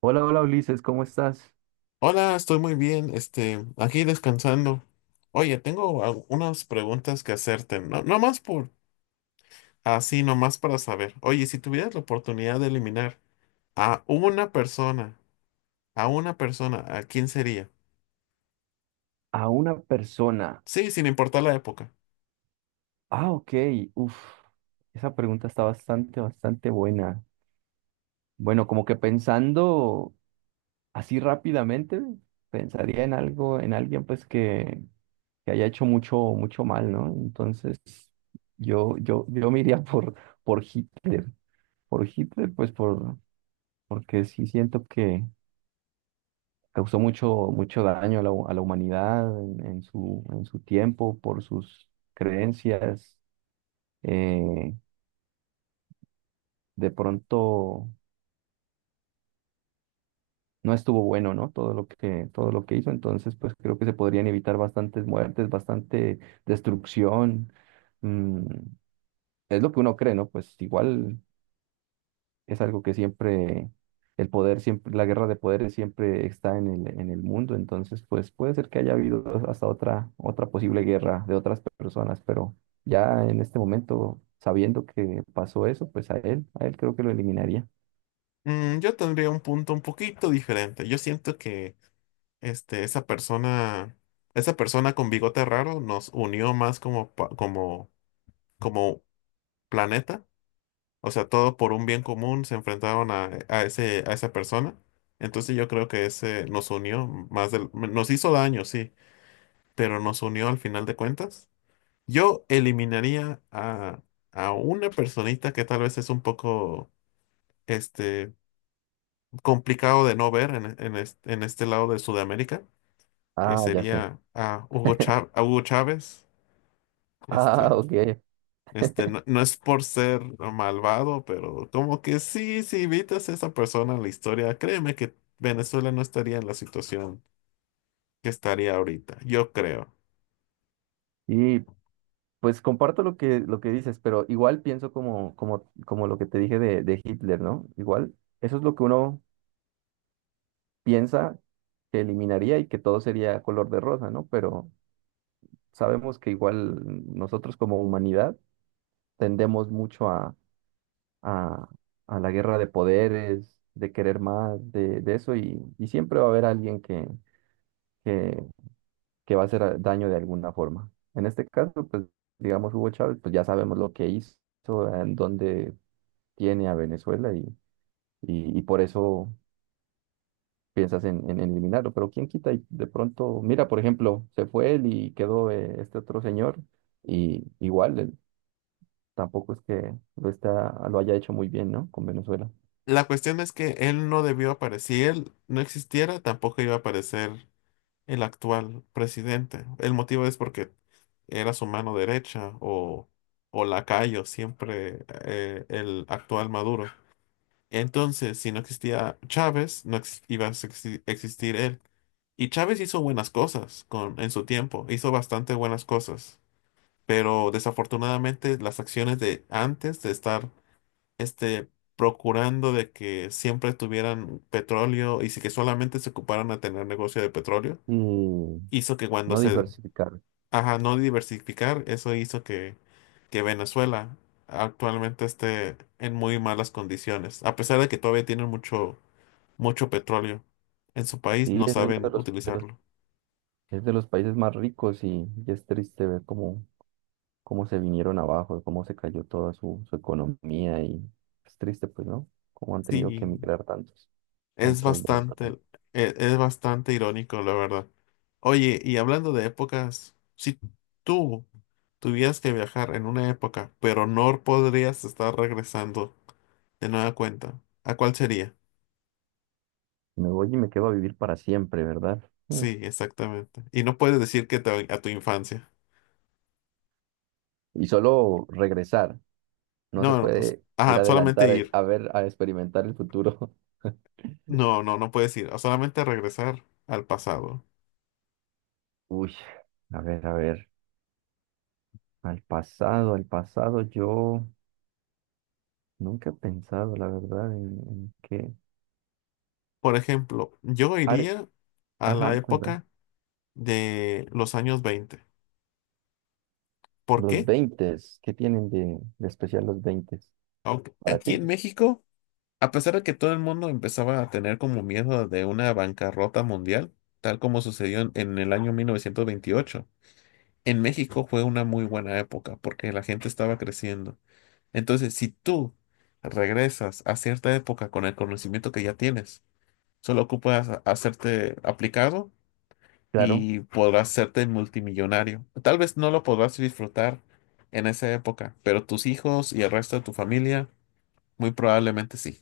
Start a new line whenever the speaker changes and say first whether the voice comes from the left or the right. right: Hola, hola Ulises, ¿cómo estás?
left: Hola, estoy muy bien, aquí descansando. Oye, tengo unas preguntas que hacerte, no más por así, nomás para saber. Oye, si tuvieras la oportunidad de eliminar a una persona, a una persona, ¿a quién sería?
right: A una persona.
left: Sí, sin importar la época.
right: Ah, ok. Uf, esa pregunta está bastante, bastante buena. Bueno, como que pensando así rápidamente, pensaría en algo, en alguien pues que haya hecho mucho, mucho mal, ¿no? Entonces, yo me iría por Hitler. Por Hitler, pues por, porque sí siento que causó mucho, mucho daño a a la humanidad en su tiempo, por sus creencias eh, de pronto no estuvo bueno, ¿no? Todo lo que hizo, entonces pues creo que se podrían evitar bastantes muertes, bastante destrucción. Mm, es lo que uno cree, ¿no? Pues igual es algo que siempre, el poder siempre, la guerra de poderes siempre está en el mundo, entonces pues puede ser que haya habido hasta otra, otra posible guerra de otras personas, pero ya en este momento, sabiendo que pasó eso, pues a él creo que lo eliminaría.
left: Mm, yo tendría un punto un poquito diferente. Yo siento que este, esa persona, esa persona con bigote raro nos unió más como, como, como planeta. O sea, todo por un bien común se enfrentaron a ese, a esa persona. Entonces yo creo que ese nos unió más del, nos hizo daño, sí, pero nos unió al final de cuentas. Yo eliminaría a una personita que tal vez es un poco este, complicado de no ver en este lado de Sudamérica, que
right: Ah, ya sé.
left: sería a a Hugo Chávez.
right: Ah,
left: Este,
right: ok.
left: No es por ser malvado, pero como que sí, si evitas a esa persona en la historia, créeme que Venezuela no estaría en la situación que estaría ahorita, yo creo.
right: Y pues comparto lo que dices, pero igual pienso como, como, como lo que te dije de Hitler, ¿no? Igual, eso es lo que uno piensa que eliminaría y que todo sería color de rosa, ¿no? Pero sabemos que igual nosotros como humanidad tendemos mucho a, a la guerra de poderes, de querer más, de eso, y siempre va a haber alguien que va a hacer daño de alguna forma. En este caso, pues digamos Hugo Chávez, pues ya sabemos lo que hizo, en dónde tiene a Venezuela y por eso piensas en eliminarlo. Pero quién quita y de pronto, mira, por ejemplo, se fue él y quedó este otro señor y igual él tampoco es que lo está, lo haya hecho muy bien, ¿no? Con Venezuela.
left: La cuestión es que él no debió aparecer, si él no existiera, tampoco iba a aparecer el actual presidente. El motivo es porque era su mano derecha o lacayo, siempre el actual Maduro. Entonces, si no existía Chávez, no ex- iba a exi- existir él. Y Chávez hizo buenas cosas con, en su tiempo, hizo bastante buenas cosas, pero desafortunadamente las acciones de antes de estar este, procurando de que siempre tuvieran petróleo y si que solamente se ocuparan a tener negocio de petróleo,
right: Y
left: hizo que cuando
right: no
left: se.
right: diversificar.
left: Ajá, no diversificar, eso hizo que Venezuela actualmente esté en muy malas condiciones, a pesar de que todavía tienen mucho, mucho petróleo en su país,
right: Sí,
left: no
right: es uno
left: saben
right: de los,
left: utilizarlo.
right: es de los países más ricos y es triste ver cómo cómo se vinieron abajo, de cómo se cayó toda su, su economía y es triste, pues, ¿no? Cómo han tenido que
left: Sí,
right: emigrar tantos,
left: es
right: tantos venezolanos.
left: bastante, es, bastante irónico, la verdad. Oye, y hablando de épocas, si tú tuvieras que viajar en una época, pero no podrías estar regresando de nueva cuenta, ¿a cuál sería?
right: Me voy y me quedo a vivir para siempre, ¿verdad? Mm.
left: Sí, exactamente. Y no puedes decir que a tu infancia.
right: Y solo regresar, no se
left: No,
right: puede ir
left: ajá, solamente
right: adelantar
left: ir.
right: a ver, a experimentar el futuro.
left: No puedes ir. Solamente regresar al pasado.
right: Uy, a ver, al pasado, yo nunca he pensado, la verdad, en qué…
left: Por ejemplo, yo
right: Are-
left: iría a la
right: Ajá, cuenta.
left: época de los años 20. ¿Por
right: Los
left: qué?
right: 20, ¿qué tienen de especial los 20
left: Aunque
right: para
left: aquí
right: ti?
left: en México, a pesar de que todo el mundo empezaba a tener como miedo de una bancarrota mundial, tal como sucedió en el año 1928, en México fue una muy buena época porque la gente estaba creciendo. Entonces, si tú regresas a cierta época con el conocimiento que ya tienes, solo ocupas hacerte aplicado
right: Claro.
left: y podrás hacerte multimillonario. Tal vez no lo podrás disfrutar en esa época, pero tus hijos y el resto de tu familia muy probablemente sí.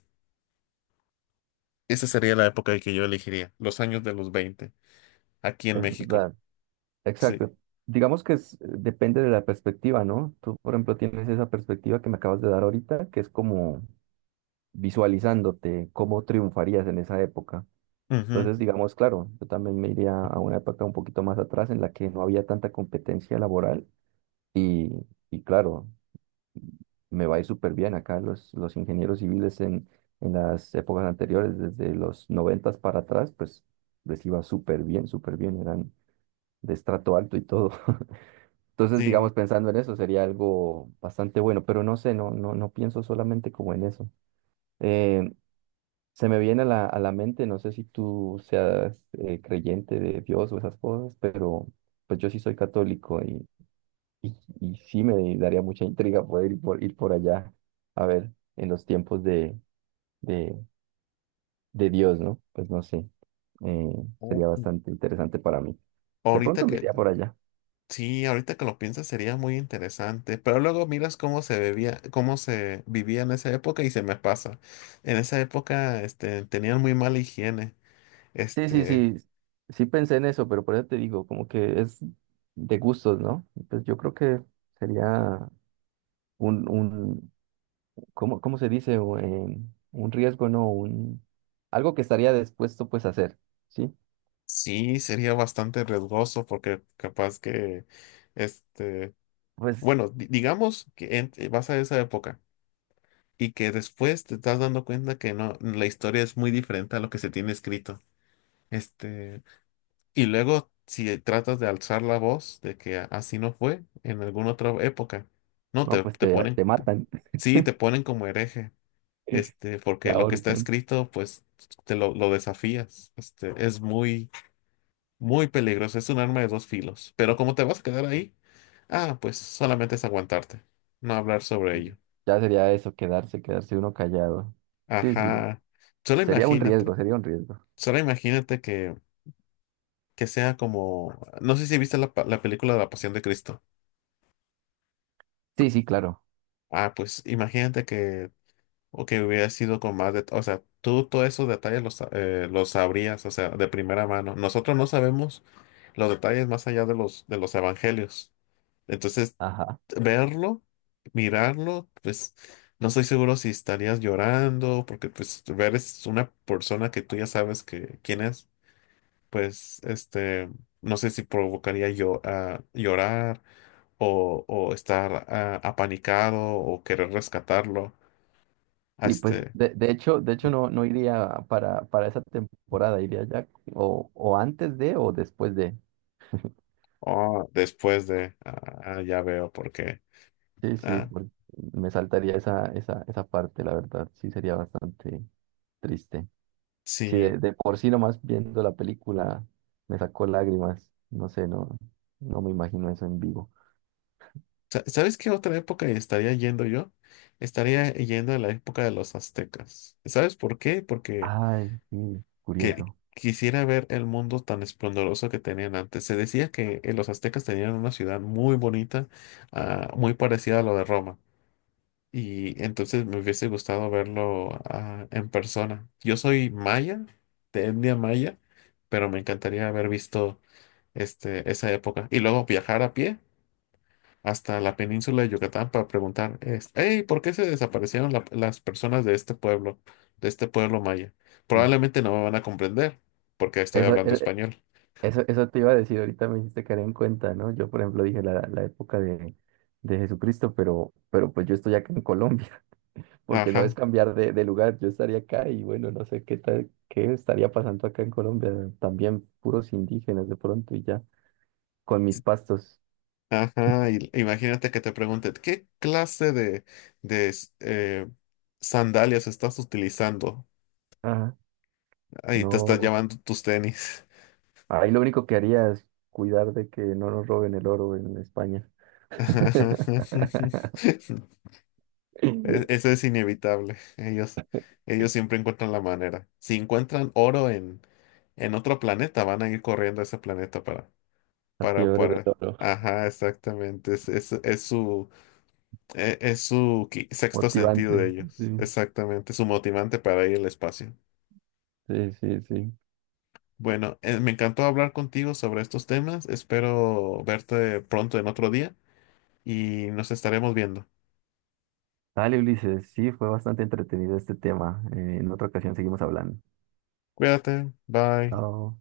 left: Esa sería la época que yo elegiría, los años de los 20, aquí en
right: Es
left: México.
right: verdad,
left: Sí.
right: exacto. Digamos que depende de la perspectiva, ¿no? Tú, por ejemplo, tienes esa perspectiva que me acabas de dar ahorita, que es como visualizándote cómo triunfarías en esa época.
left: Ujú.
right: Entonces, digamos, claro, yo también me iría a una época un poquito más atrás en la que no había tanta competencia laboral y, y claro, me va a ir súper bien acá los ingenieros civiles en las épocas anteriores, desde los noventas para atrás, pues les iba súper bien, eran de estrato alto y todo. Entonces,
left: Sí.
right: digamos, pensando en eso sería algo bastante bueno, pero no sé, no, no, no pienso solamente como en eso. Eh, se me viene a la mente, no sé si tú seas creyente de Dios o esas cosas, pero pues yo sí soy católico y sí me daría mucha intriga poder ir por, ir por allá, a ver, en los tiempos de, de Dios, ¿no? Pues no sé, eh,
left: Oh.
right: sería bastante interesante para mí. De
left: Ahorita
right: pronto me
left: que,
right: iría por allá.
left: sí, ahorita que lo piensas sería muy interesante, pero luego miras cómo se bebía, cómo se vivía en esa época y se me pasa. En esa época, tenían muy mala higiene.
right: Sí, sí,
left: Este,
right: sí, sí pensé en eso, pero por eso te digo, como que es de gustos, ¿no? Pues yo creo que sería un, ¿cómo, cómo se dice? Un riesgo, ¿no? Un, algo que estaría dispuesto pues a hacer, ¿sí?
left: sí, sería bastante riesgoso porque capaz que, este,
right: Pues,
left: bueno, digamos que vas a esa época y que después te estás dando cuenta que no, la historia es muy diferente a lo que se tiene escrito. Este, Y luego, si tratas de alzar la voz de que así no fue en alguna otra época, no,
right: no, pues te, te matan,
left: sí, te ponen como hereje,
right: te
left: porque lo que está
right: ahorcan.
left: escrito, pues, te lo desafías. Es muy, muy peligroso, es un arma de dos filos. Pero como te vas a quedar ahí, ah, pues solamente es aguantarte, no hablar sobre ello.
right: Ya sería eso, quedarse, quedarse uno callado. Sí, sí,
left: Ajá, solo
right: sería un
left: imagínate,
right: riesgo, sería un riesgo.
left: solo imagínate que sea como, no sé si viste la película de La Pasión de Cristo.
right: Sí, sí, claro.
left: Ah, pues imagínate que, o que hubiera sido con más de, o sea, tú todos esos detalles los sabrías, o sea, de primera mano. Nosotros no sabemos los detalles más allá de los evangelios. Entonces,
right: Ajá.
left: verlo, mirarlo, pues no estoy seguro si estarías llorando, porque pues ver es una persona que tú ya sabes que quién es, pues no sé si provocaría yo a llorar o estar ah, apanicado o querer rescatarlo. Ah.
right: Y pues de hecho no, no iría para esa temporada, iría ya o antes de o después de.
left: O después de, ah, ah, ya veo por qué.
right: Sí, sí,
left: Ah,
right: porque me saltaría esa, esa, esa parte, la verdad, sí sería bastante triste. Sí,
left: sí.
right: de por sí nomás viendo la película me sacó lágrimas, no sé, no, no me imagino eso en vivo.
left: ¿Sabes qué otra época estaría yendo yo? Estaría yendo a la época de los aztecas. ¿Sabes por qué? Porque
right: Ay, sí,
left: que,
right: curioso.
left: quisiera ver el mundo tan esplendoroso que tenían antes. Se decía que los aztecas tenían una ciudad muy bonita, ah, muy parecida a lo de Roma. Y entonces me hubiese gustado verlo, ah, en persona. Yo soy maya, de etnia maya, pero me encantaría haber visto esa época. Y luego viajar a pie hasta la península de Yucatán para preguntar, es, hey, ¿por qué se desaparecieron las personas de este pueblo maya?
right: Sí.
left: Probablemente no me van a comprender porque estoy
right: Esa,
left: hablando español.
right: eso, eso te iba a decir, ahorita me hiciste caer en cuenta, ¿no? Yo, por ejemplo, dije la, la época de Jesucristo, pero pues yo estoy acá en Colombia, porque no es
left: Ajá,
right: cambiar de lugar, yo estaría acá y bueno, no sé qué tal, qué estaría pasando acá en Colombia, también puros indígenas de pronto y ya, con mis pastos.
left: ajá. Y imagínate que te pregunten, ¿qué clase de, de s- eh, sandalias estás utilizando?
right: Ajá,
left: Ahí te estás
right: no,
left: llevando tus tenis.
right: ahí lo único que haría es cuidar de que no nos roben el oro en España.
left: Eso es inevitable. Ellos siempre encuentran la manera. Si encuentran oro en otro planeta, van a ir corriendo a ese planeta
right: La
left: para,
right: fiebre del
left: para.
right: oro,
left: Ajá, exactamente. Es su, es, su sexto sentido
right: motivante,
left: de ellos.
right: sí,
left: Exactamente. Su motivante para ir al espacio.
right: sí, sí, sí.
left: Bueno, me encantó hablar contigo sobre estos temas. Espero verte pronto en otro día y nos estaremos viendo.
right: Dale, Ulises, sí, fue bastante entretenido este tema. En otra ocasión seguimos hablando.
left: Cuídate. Bye.
right: Chao.